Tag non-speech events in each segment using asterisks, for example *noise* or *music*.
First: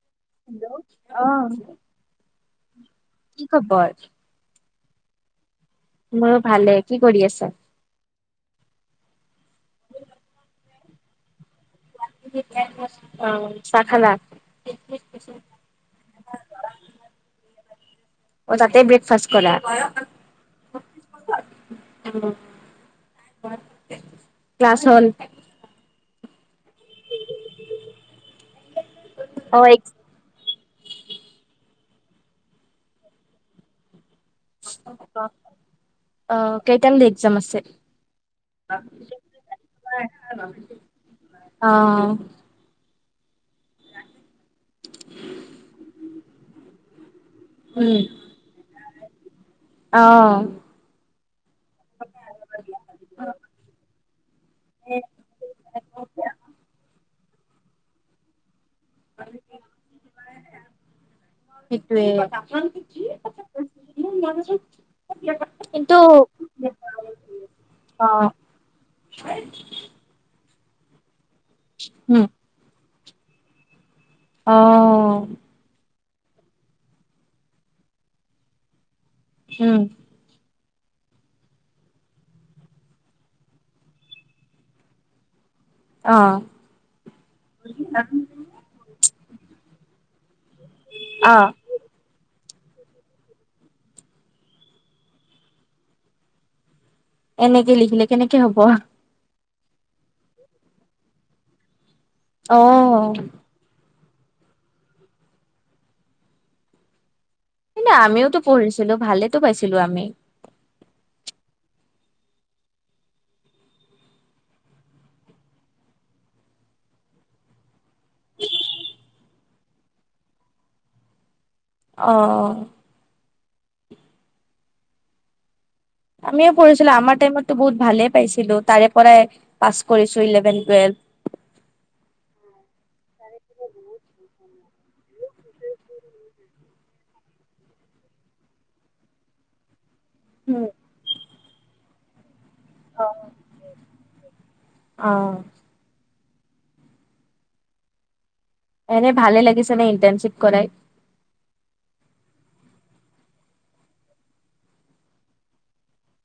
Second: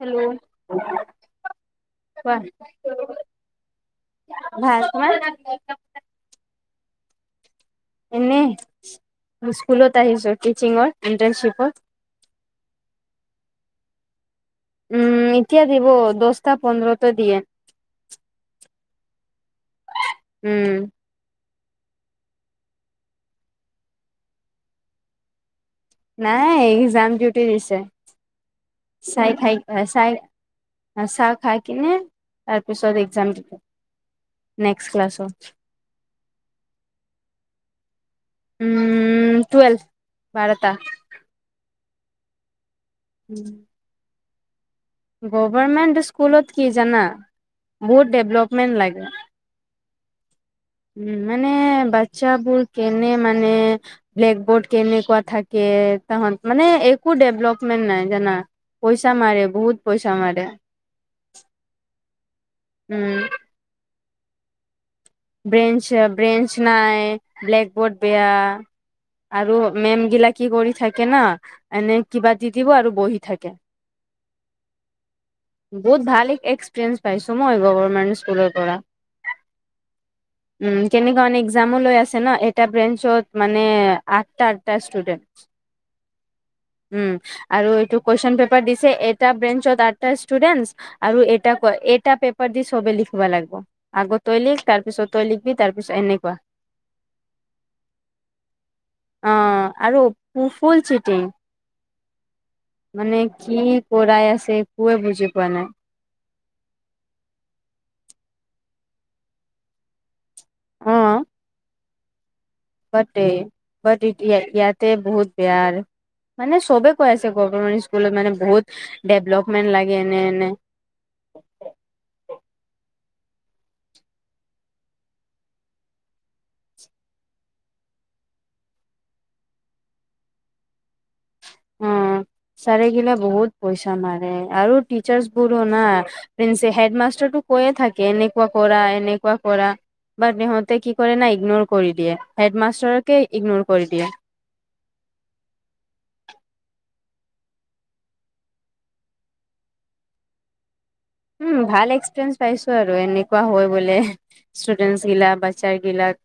Hello কোৱা? Hello অ নাই, কি খবৰ তোমাৰ? মোৰো ভালে, কি কৰি আছে? এনেই, স্কুলত আহিছো টিচিঙৰ ইণ্টাৰণশ্বিপত। অঁ' চাহ খালা? উমঁ' এতিয়া দিব, দহটা পোন্ধৰটে দিয়ে। অহ' তাতে ব্ৰেকফাষ্ট কৰা? উমঁ। ক্লাছ হ'ল‌? নাই এক্সাম ডিউটি দিছে, চাই খাই অ চাই চাহ খাই কিনে তাৰপিছত এক্সাম দিব। নেক্সট ক্লাছৰ অঁ কেইটালৈ এক্সাম আছে? উমঁ' টুৱেলভ, বাৰতা। অঁ। উমঁ। গভমেন্ট স্কুলত কি জানা বহুত ডেভলপমেন্ট লাগে। অঁ। উমঁ' মানে বাচ্ছাবোৰ কেনে মানে ব্লেকবৰ্ড কেনেকুৱা থাকে, তাহত মানে একো ডেভলপমেণ্ট নাই জানা। পইচা মাৰে, বহুত পইচা মাৰে, সেইটোৱে উমঁ। *unintelligible* কিন্তু ব্ৰেন্ঞ্চ নাই, ব্লেক বৰ্ড অ দিয়া। আৰু মেমগিলা কি কৰি থাকে ন' এনে উম কিবা দি দিব আৰু বহি থাকে। অঁ। বহুত ভাল এক্সপিৰিয়েঞ্চ পাইছো মই গভমেন্ট স্কুলৰ পৰা। উমঁ। উমঁ' কেনেকুৱ এক্সামো লৈ আছে ন' এটা ব্ৰেঞ্চত মানে আঠটা আঠটা ষ্টুডেণ্ট। *unintelligible* উমঁ আৰু এইটো কুৱেশন পে পেপাৰ দিছে এটা বেঞ্চত আঠটা ষ্টুডেণ্টচ্ আৰু অ এটা পেপাৰ দি চবেই লিখব লাগিব, আগ তই লিখ তাৰপিছত তই লিখিবি তাৰপিছত এনেকুৱা। এনেকে লিখিলে কেনেকে হ'ব। অঁ, আৰু ফুল চিটিং। অ মানে কি কৰাই আছে একোৱে বুজি পোৱা নাই। ন আমিওতো পঢ়িছিলোঁ, ভালেই টো পাইছিলো আমি। বাটেই বাট ইয়াতে বহুত বেয়া আৰু। মানে চবে কৈ আছে গভমেণ্ট স্কুলত মানে বহুত ডেভলপমেন্ট লাগে এনে এনে। অঁ। আমিও পঢ়িছিলোঁ, আমাৰ টাইমতো বহুত ভালেই পাইছিলো। তাৰে পৰাই পাছ কৰিছো ইলেভেন, টুৱেলভ। *inaudible* চাৰেগিলা বহুত পইচা মাৰে, আৰু টিচাৰ্চ বোৰো না। হেড মাষ্টাৰ কৈ থাকে এনেকুৱা কৰা, এনেকুৱা কৰা। বাত উম, সহঁতে কি কৰে ন ইগনোৰ কৰি দিয়ে, হেড মাষ্টাৰকে ইগনোৰ কৰি দিয়ে। অঁ। এনে লাগিছে নে ইণ্টাৰ্ণশ্বিপ কৰাই? উম, ভাল এক্সপিৰিয়েন্ঞ্চ পাইছো আৰু এনেকুৱা হয় বোলে ষ্টুডেন্টচ গিলাক, বাচ্ছাৰ গিলাক।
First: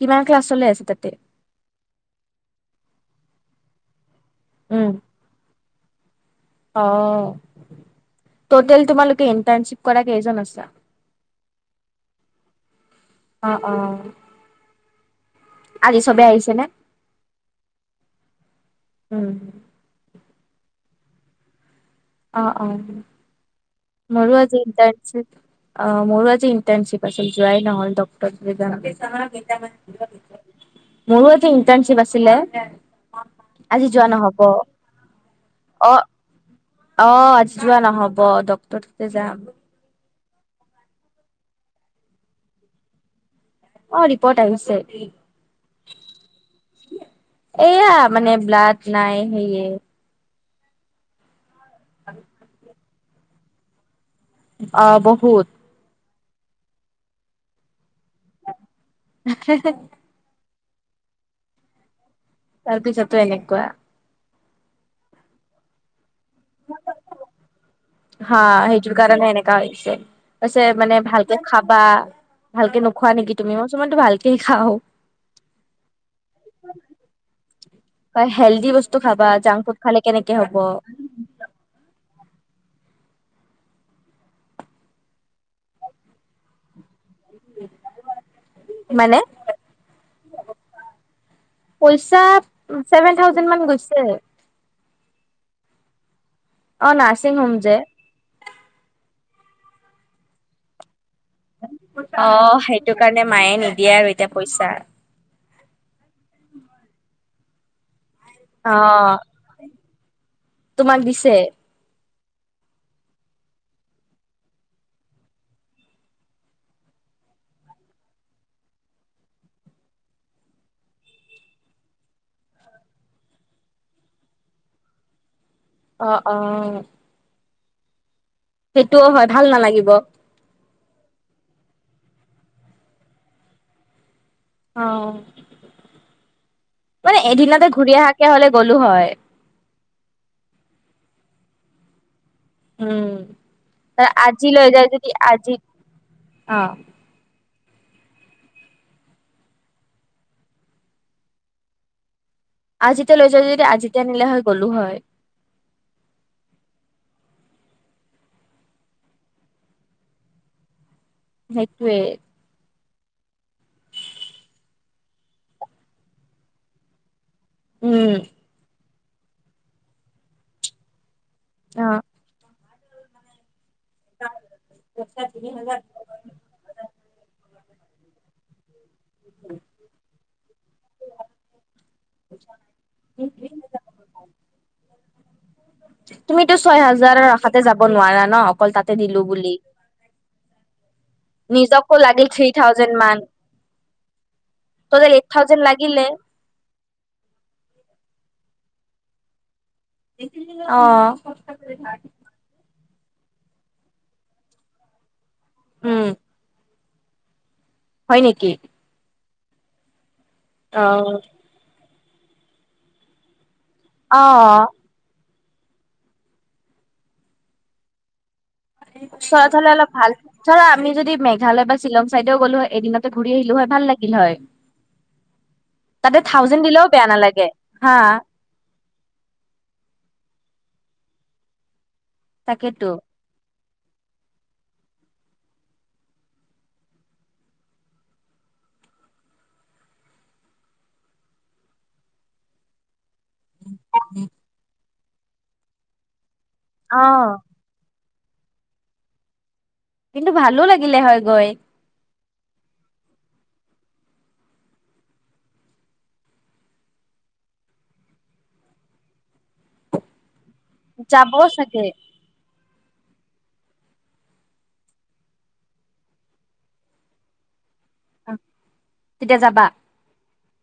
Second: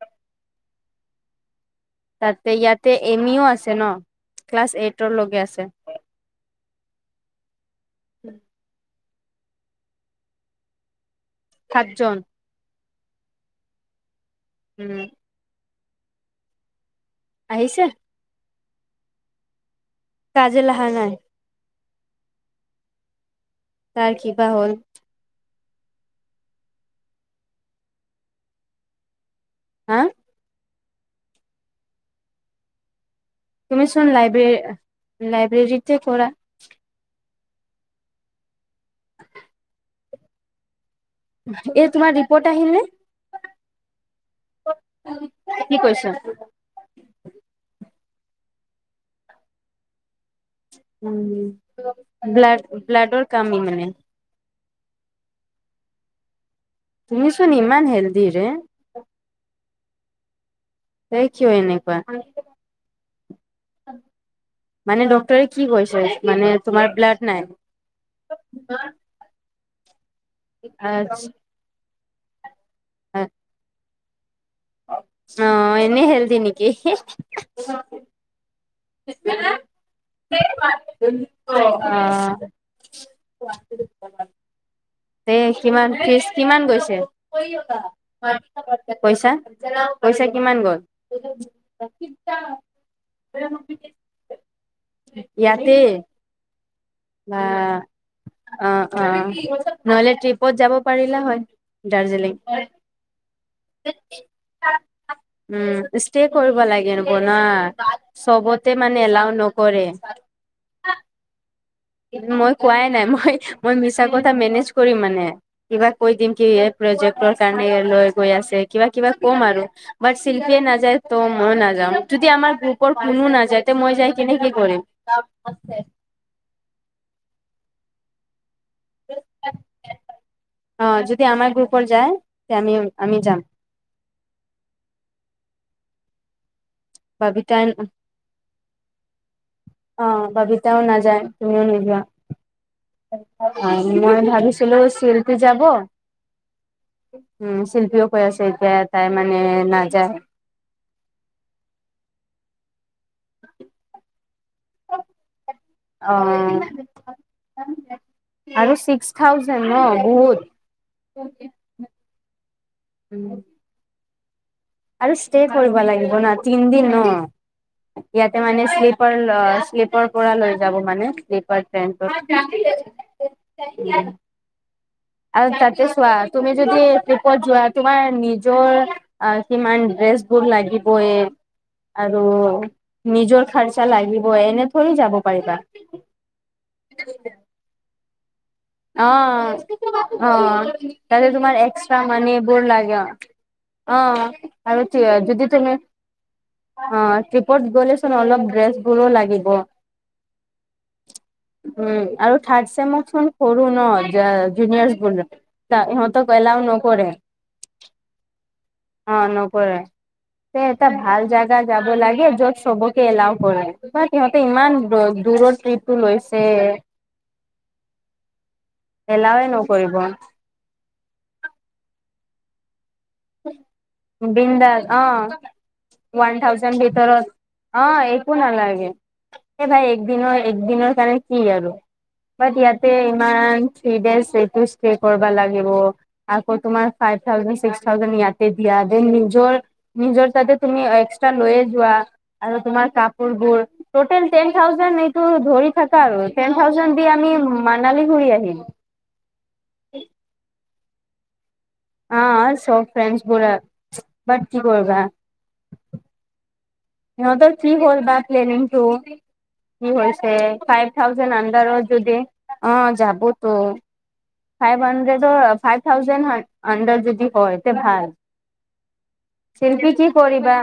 কিমান ক্লাছলৈ আছে তাতে? তাতে ইয়াতে এনিও আছে ন', ক্লাছ এইটৰ লগে আছে। অঁ, টোটেল তোমালোকে ইণ্টাৰ্ণশ্বিপ কৰা কেইজন আছা? সাতজন। অঁ, অঁ। উম। আজি চবে আহিছে নে? আহিছে। উম। তাজিল অহা নাই? অঁ, অঁ, তাৰ মোৰো কিবা আজি হ'ল - অঁ, মোৰো আজি ইণ্টাৰ্ণশ্বিপ আছিল, যোৱাই নহল। হা মোৰো আজি ইণ্টাৰ্ণশ্বিপ আছিলে। আজি যোৱা তুমিছোন নহব লাইব্ৰে লাইব্ৰেৰী তে কৰা। অঁ, আজি যোৱা নহব ডক্তৰ তাতে যাম। এ তোমাৰ ৰিপৰ্ট আহিলনে? অঁ, ৰিপট আহিছে। কি কৈছা? এয়া মানে ব্লাড নাই সেয়ে। উম, ব্লা ব্লাডৰ কামি মানে? অঁ, বহুত। তুমিছোন ইমান হেল্ডি ৰে। তাকে হে। তাই কিয় এনেকুৱা? তাৰপিছতে এনেকুৱা। মানে ডক্টৰে কি কৈছে, মানে তোমাৰ ব্লাড নাই? হা সেইটোৰ কাৰণে এনেকা হৈছে, কৈছে মানে ভালকে খাবা। ভালকে নোখোৱা নেকি তুমি, মই তো ভালকে খাওঁ। অঁ, এনেই হেল্ডি নেকি। হয়, হেল্ডি বস্তু খাবা, জাংক ফুড খালে কেনেকে হ'ব। উম। *unintelligible* এ কিমান ফিজ কিমান গৈছে? মানে পইছা, পইছা কিমান গল? পইছা ছেভেন থাউজেণ্ড মান গৈছে। ইয়াতে অ নাৰ্ছিং বা হোম যে অঁ অঁ, নহলে ট্ৰিপত যাব পাৰিলা হয়। দাৰ্জিলিং। অঁ সেইটো কাৰণে মায়ে নিদিয়ে আৰু এতিয়া পইছা। উম, ইষ্টে কৰিব লাগেব না অ চবতে এলাও নকৰে। তোমাক দিছে। মই কোৱাই নাই, মই মই মিছা কথা মেনেজ কৰিম মানে। কিবা কৈ দিম কি এই প্ৰজেক্টৰ কাৰণে লৈ গৈ আছে কিবা কিবা কম আৰু। বাত শিল্পীয়ে নাযায় ত মইও নাযাম, যদি আমাৰ গ্ৰুপৰ কোনো নাযায় ত মই যাই কেনে কি কৰিম? *inaudible* অঁ অ। সেইটোও হয়, ভাল নালাগিব। অঁ যদি আমাৰ গ্ৰুপৰ যায়, তেতিয়া আমি আমি যাম। অঁ, মানে ববিতাই এদিনতে ঘূৰি অহাকে হলে গ'লো হয়। অঁ, বাবিতাও নাযায়, তুমিয়ো নোযোৱা। উম। মই আজি লৈ ভাবিছিলো যায় যদি শিল্পী আজি যাব। অ উম শিল্পীয়ো কৈ আছে তাই মানে নাযায়। আজি তই লৈ যোৱা যদি আজি তই নিলে হয় গ'লো হয়। অঁ। আৰু ছিক্স থাউজেণ্ড ন বহুত। সেইটোৱে। উম। আৰু ইষ্টে ষ্টে কৰিব লাগিব না, তিনিদিন ন উম ইয়াত মানে শ্লিপাৰ শ্লিপাৰ পৰা লৈ যাব মানে শ্লিপাৰ অ ট্ৰেনটো। *inaudible* আৰু তাতে চোৱা তুমি যদি ট্ৰিপত যোৱা, তোমাৰ নিজৰ অঁ কিমান ড্ৰেছ বোৰ লাগিবইয়ে। আৰু নিজৰ খাৰচা লাগিবই, এনেকৈও যাব পাৰিবা। তুমিতো ছয় হাজাৰৰ আশাতে যাব নোৱাৰা ন। অকল তাতে দিলো অঁ বুলি। অঁ, তাতে তোমাৰ নিজকো এক্সট্ৰা লাগিল মানি থ্ৰী এইবোৰ থাউজেণ্ড লাগে অঁ। মান অঁ আৰু টটেল এইট যদি থাউজেণ্ড তুমি লাগিলে। অঁ, ট্ৰিপত গ'লেচোন অলপ ড্ৰেছবোৰো লাগিব। অ। উম আৰু থাৰ্ড চেম চোন সৰু ন, যা যুনিয়ৰছ বোৰ উম ইহঁতক এলাও নকৰে। হয় নেকি? অঁ, নকৰে অ। এটা ভাল জাগ গা যাব লাগে য'ত চবকে এলাও কৰে, বাত অ সিহঁতে অ ইমান দূৰৰ ট্ৰিপ টো লৈছে। এলাওৱে ওচৰত হ'লে অলপ নকৰিব ভাল, ধৰা আমি যদি মেঘালয় বা শ্বিলং চাইডেও গ'লো এদিন তে ঘূৰি আহিলো হয়, ভাল লাগিল হয়। বিন্দাছ অ তাতে ওৱান থাউজেণ্ড দিলেও বেয়া ভিতৰত নালাগে। অ হা একো নালাগে, এই ভাই একদিনৰ একদিনৰ কাৰণে কি আৰু, বাট তাকেতো ইয়াতে ইমান ফ্ৰিদেছ ৰেকোছ হে কৰবা পাগব, আকৌ তোমাৰ ফাইভ থাউজেণ্ড চিক্স ছোৱালী জনী ইয়াতে দিয়া দেই নিজৰ নিজৰ তাতে তুমি এক্সট্ৰা লৈয়ে যোৱা আৰু তোমাৰ কাপ বোৰ টুটেল টেন থাউজেন্ড এইটো ধৰি থকা আৰু টেন থাউজেন্ড অ দি আমি মানালী ঘুৰি আহিল কিন্তু ভালো লাগিলে হয় গৈ অ' চৌক ফ্ৰেণ্ডবোৰ আৰু বাট কি কৰিবা সিহঁতৰ কি হ'ল বা প্লেনিংটো কি হৈছে ফাইভ যাব থাউজেড চাগে আন্ডাৰত যদি অ যাব তো ফাইভ হাণ্ড্ৰেড ফাইভ থাউজেড আণ্ডাৰত যদি হয় তে ভাল তেতিয়া যাবা। শিল্পী কি কৰিবা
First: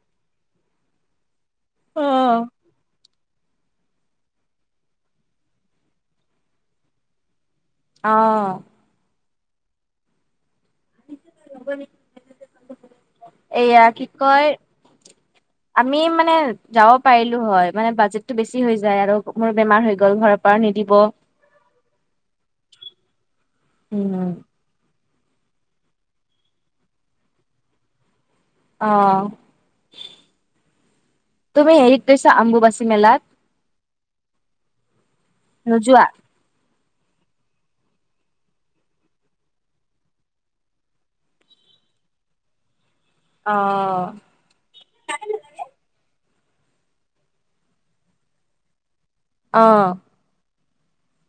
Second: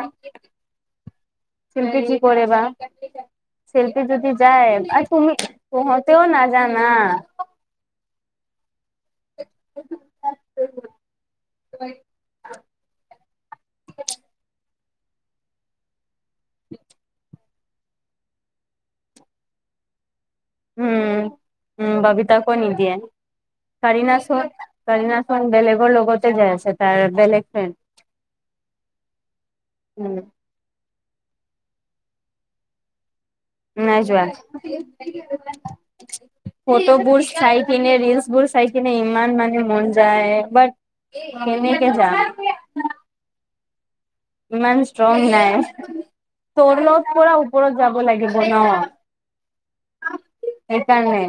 শিল্পী অ কি কৰে বা শিল্পী যদি যায় আৰু তুমি পোহতেও নাজানা অ' *unintelligible* এয়া কি কয় আমি মানে মানে যাব পাৰিলো হয় মানে বাজেটটো বেছি হৈ যায় আৰু মোৰ বেমাৰ হৈ গ'ল ঘৰৰ পৰা নিদিব উম উম বাবিতাকো নিদিয়ে উম। কাৰিনাচোন কাৰিনাচোন বেলেগৰ লগতে যাই আছে তাৰ বেলেগ ফ্ৰেণ্ড অ' উম তুমি হেৰিত গৈছা আম্বুবাচী মেলাত নাই যোৱা নোযোৱা? ফটোবোৰ চাই কিনে ৰীলচ বোৰ চাই কিনে ইমান মানে মন যায় বাট কেনেকে যাম অ ইমান ষ্ট্ৰং নাই তলত পৰা ওপৰত যাব লাগিব ন অঁ সেইকাৰণে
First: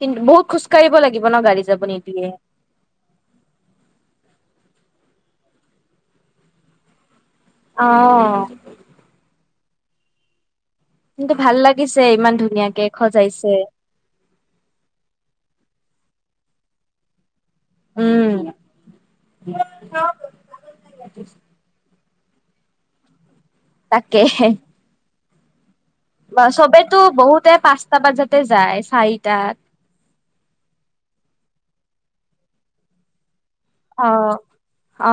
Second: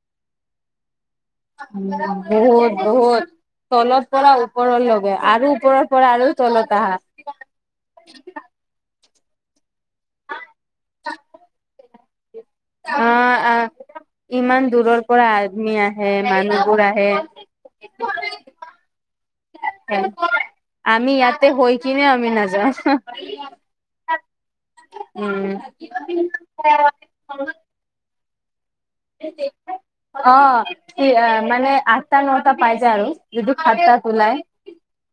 কিন্তু বহুত খোজকাঢ়িব লাগিব ন গাড়ী যাব নেদিয়ে বহুত বহুত তলত পৰা ওপৰৰ লগে আৰু ওপৰৰ পৰা আৰু তলত আহা অ কিন্তু ভাল লাগিছে ইমান ধুনীয়াকে আহ সজাইছে আহ ইমান দূৰৰ পৰা আদমি আহে মানুহবোৰ আহে উম আমি ইয়াতে হৈ কিনে আমি না যাওঁ তাকে উম বা চবেতো বহুতে পাঁচটা বাজাতে যাতে যায় চাৰিটাত অ সেই মানে আঠটা নটা পাই যায় আৰু যদি সাতটাত অ উলাই অ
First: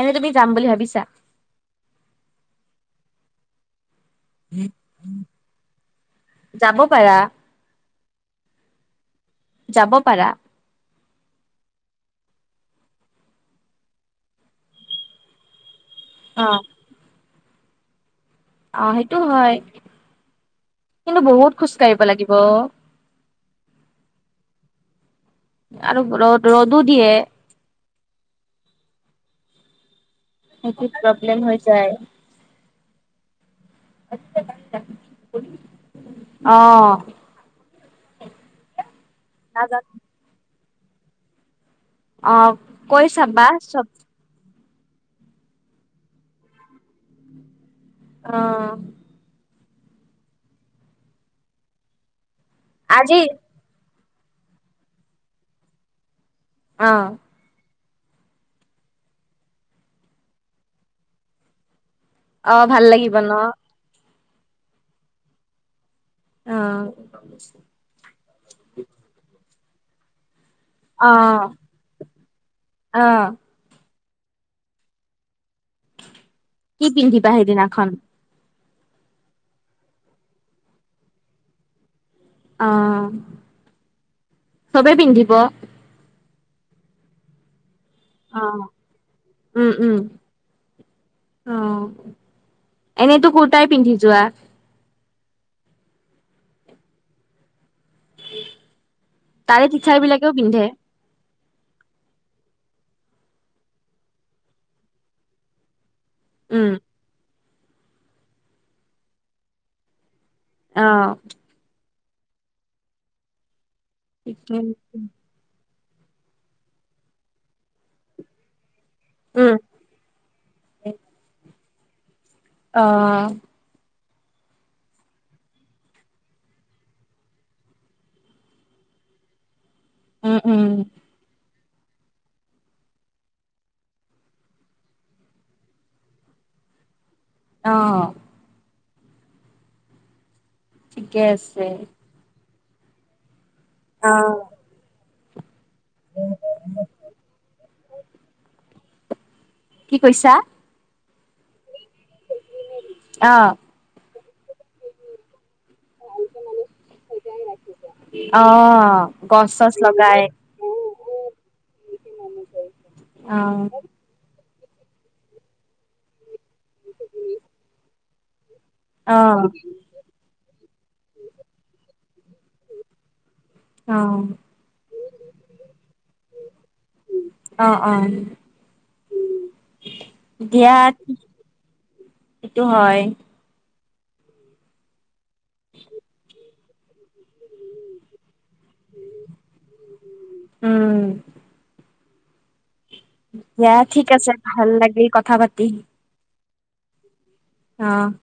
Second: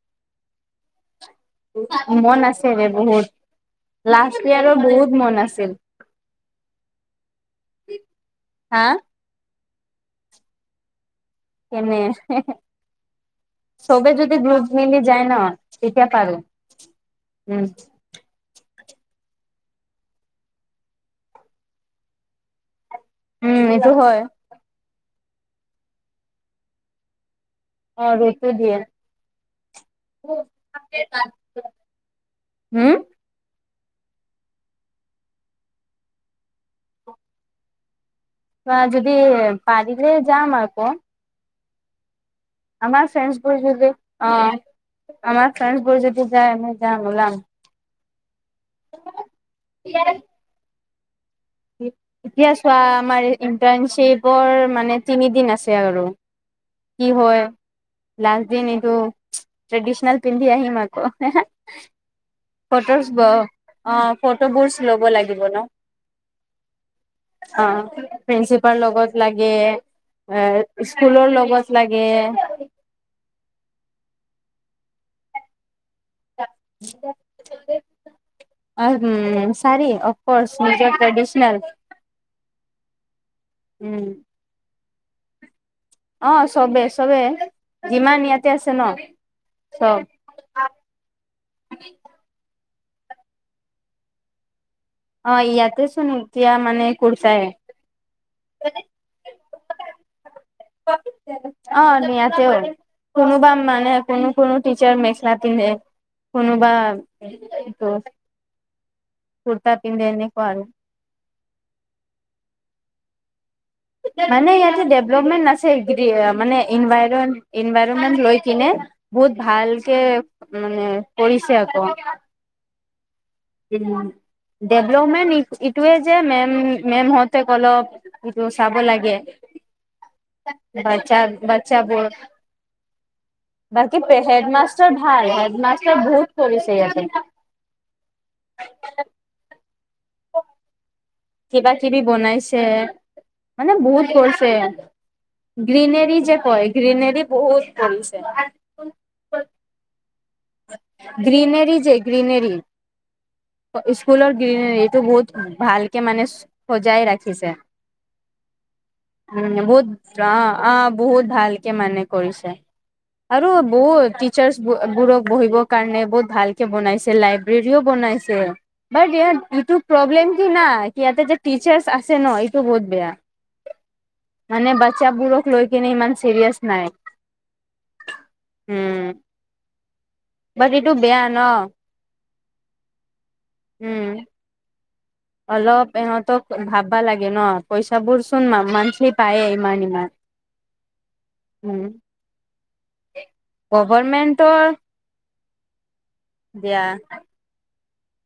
এনে তুমি যাম বুলি ভাবিছা মন আছে এ বহুত লাষ্ট ইয়েৰত বহুত মন আছিল যাব পাৰা হা যাব পাৰা এনে চ'বে যদি গ্ৰুপ মিলি যায় ন তেতিয়া পাৰো, অ উম অ সেইটো হয়, কিন্তু বহুত খোজ কাঢ়িব লাগিব। উম এইটো হয়। আৰু ৰ ৰ'দো দিয়ে অ', ৰ'দ টো দিয়ে। সেইটো প্ৰব্লেম হৈ যায় হু? অ'। কোৱা যদি নাজানো পাৰিলে যাম আক। অ', কৈ ফ্ৰেণ্ডছ চাবা বোৰ চব যদি অ', আমাৰ ফ্ৰেড বোৰ যদি যায় আমি যাম ওলাম। অ'। *unintelligible* এতিয়া চোৱা আজি আমাৰ ইণ্টাৰ্ণশ্বিপৰ মানে তিনিদিন আছে আৰু। অ কি হয়। লাষ্ট দিন এইটো ট্ৰেডিচনেল পিন্ধি আহিম আক। অ ভাল ফটোছ্ লাগিব ন অ ফটোবোৰচ ল'ব লাগিব ন। অ', অ', প্ৰিন্সিপাল লগত লাগে, এ স্কুলৰ অ', লগত লাগে। অ'। কি পিন্ধিবা সেইদিনাখন? অ', শাৰী অফ ক'ৰ্চ নিজৰ ট্ৰেডিচনেল। অ', উম চবে পিন্ধিব। অ', চবেই চবে, যিমান ইয়াতে অ', আছে ন উম, উম, চব। অ', এনেইতো কুৰ্তাই পিন্ধি যোৱা। অ', ইয়াতে চোন এতিয়া মানে কুৰ্তাই তাৰে টিচাৰ বিলাকেও পিন্ধে। অ', নিয়াতেও। কোনোব মানে কোনো কোনো টিচাৰ মেখেলা পিন্ধে। কোনোবা উম, এইটো কুৰ্তা পিন্ধে এনেকুৱা আৰু। অ'। মানে ঠিকে। ইয়াতে ডেভ্লমেণ্ট না সেই গতিকে মানে ইনভাইৰ ইনভাইৰমেন্ট লৈ কিনে বহুত উম, ভালকে মানে কৰিছে আক অ'। ডেভেলপমেণ্ট এইটোৱে যে মে'ম মে'ম হতেক অলপ সেইটো চাব লাগে, উম, উম, বাছা বাচ্ছাবোৰ। *inaudible* বাকী হেডমাষ্টাৰ ভাল, হেডমাষ্টাৰ বহুত কৰিছে ইয়াতে। অ'। *unintelligible* ঠিকে আছে কিবা কিবি বনাইছে, মানে বহুত কৰিছে এইয়াত। গ্ৰীনেৰী যে কয় গ্ৰীনেৰী বহুত কৰিছে। কি কৈছা? গ্ৰীনেৰি যে গ্ৰীনেৰি অ'। অ', স্কুলৰ গ্ৰীনে এইটো বহুত ভালকে মানে চ সজাই ৰাখিছে। অ', গছ উম, চছ বহুত লগাই অ', অ', বহুত ভালকে মানে কৰিছে। আৰু অ', বহুত টি চাৰচ বো-বোৰক বহিবৰ কাৰণে বহুত ভালকে বনাইছে, লাইব্ৰেৰীও বনাইছে। বোত অ', ইয়াত ইটো প্ৰব্লেম কি না, কি ইয়াতে যে টিচাৰ্ছ আছে ন ইটো বহুত বেয়া। *inaudible* অ' মানে বাচ্ছাবোৰক লৈ কিনে ইমান চিৰিয়াচ নাই। অ', অ', উম, *unintelligible* বাট এইটো দিয়াত বেয়া ন। সেইটো হয়। উম, অলপ ইহঁতক ভাববা লাগে ন, পইচাবোৰ চোন মা-মান্থলী পায়েই ইমান ইমান। উম। উম। দিয়া ঠিক আছে, গভৰ্মেন্টৰ ভাল লাগি কথা পাতি। দিয়া। অ'।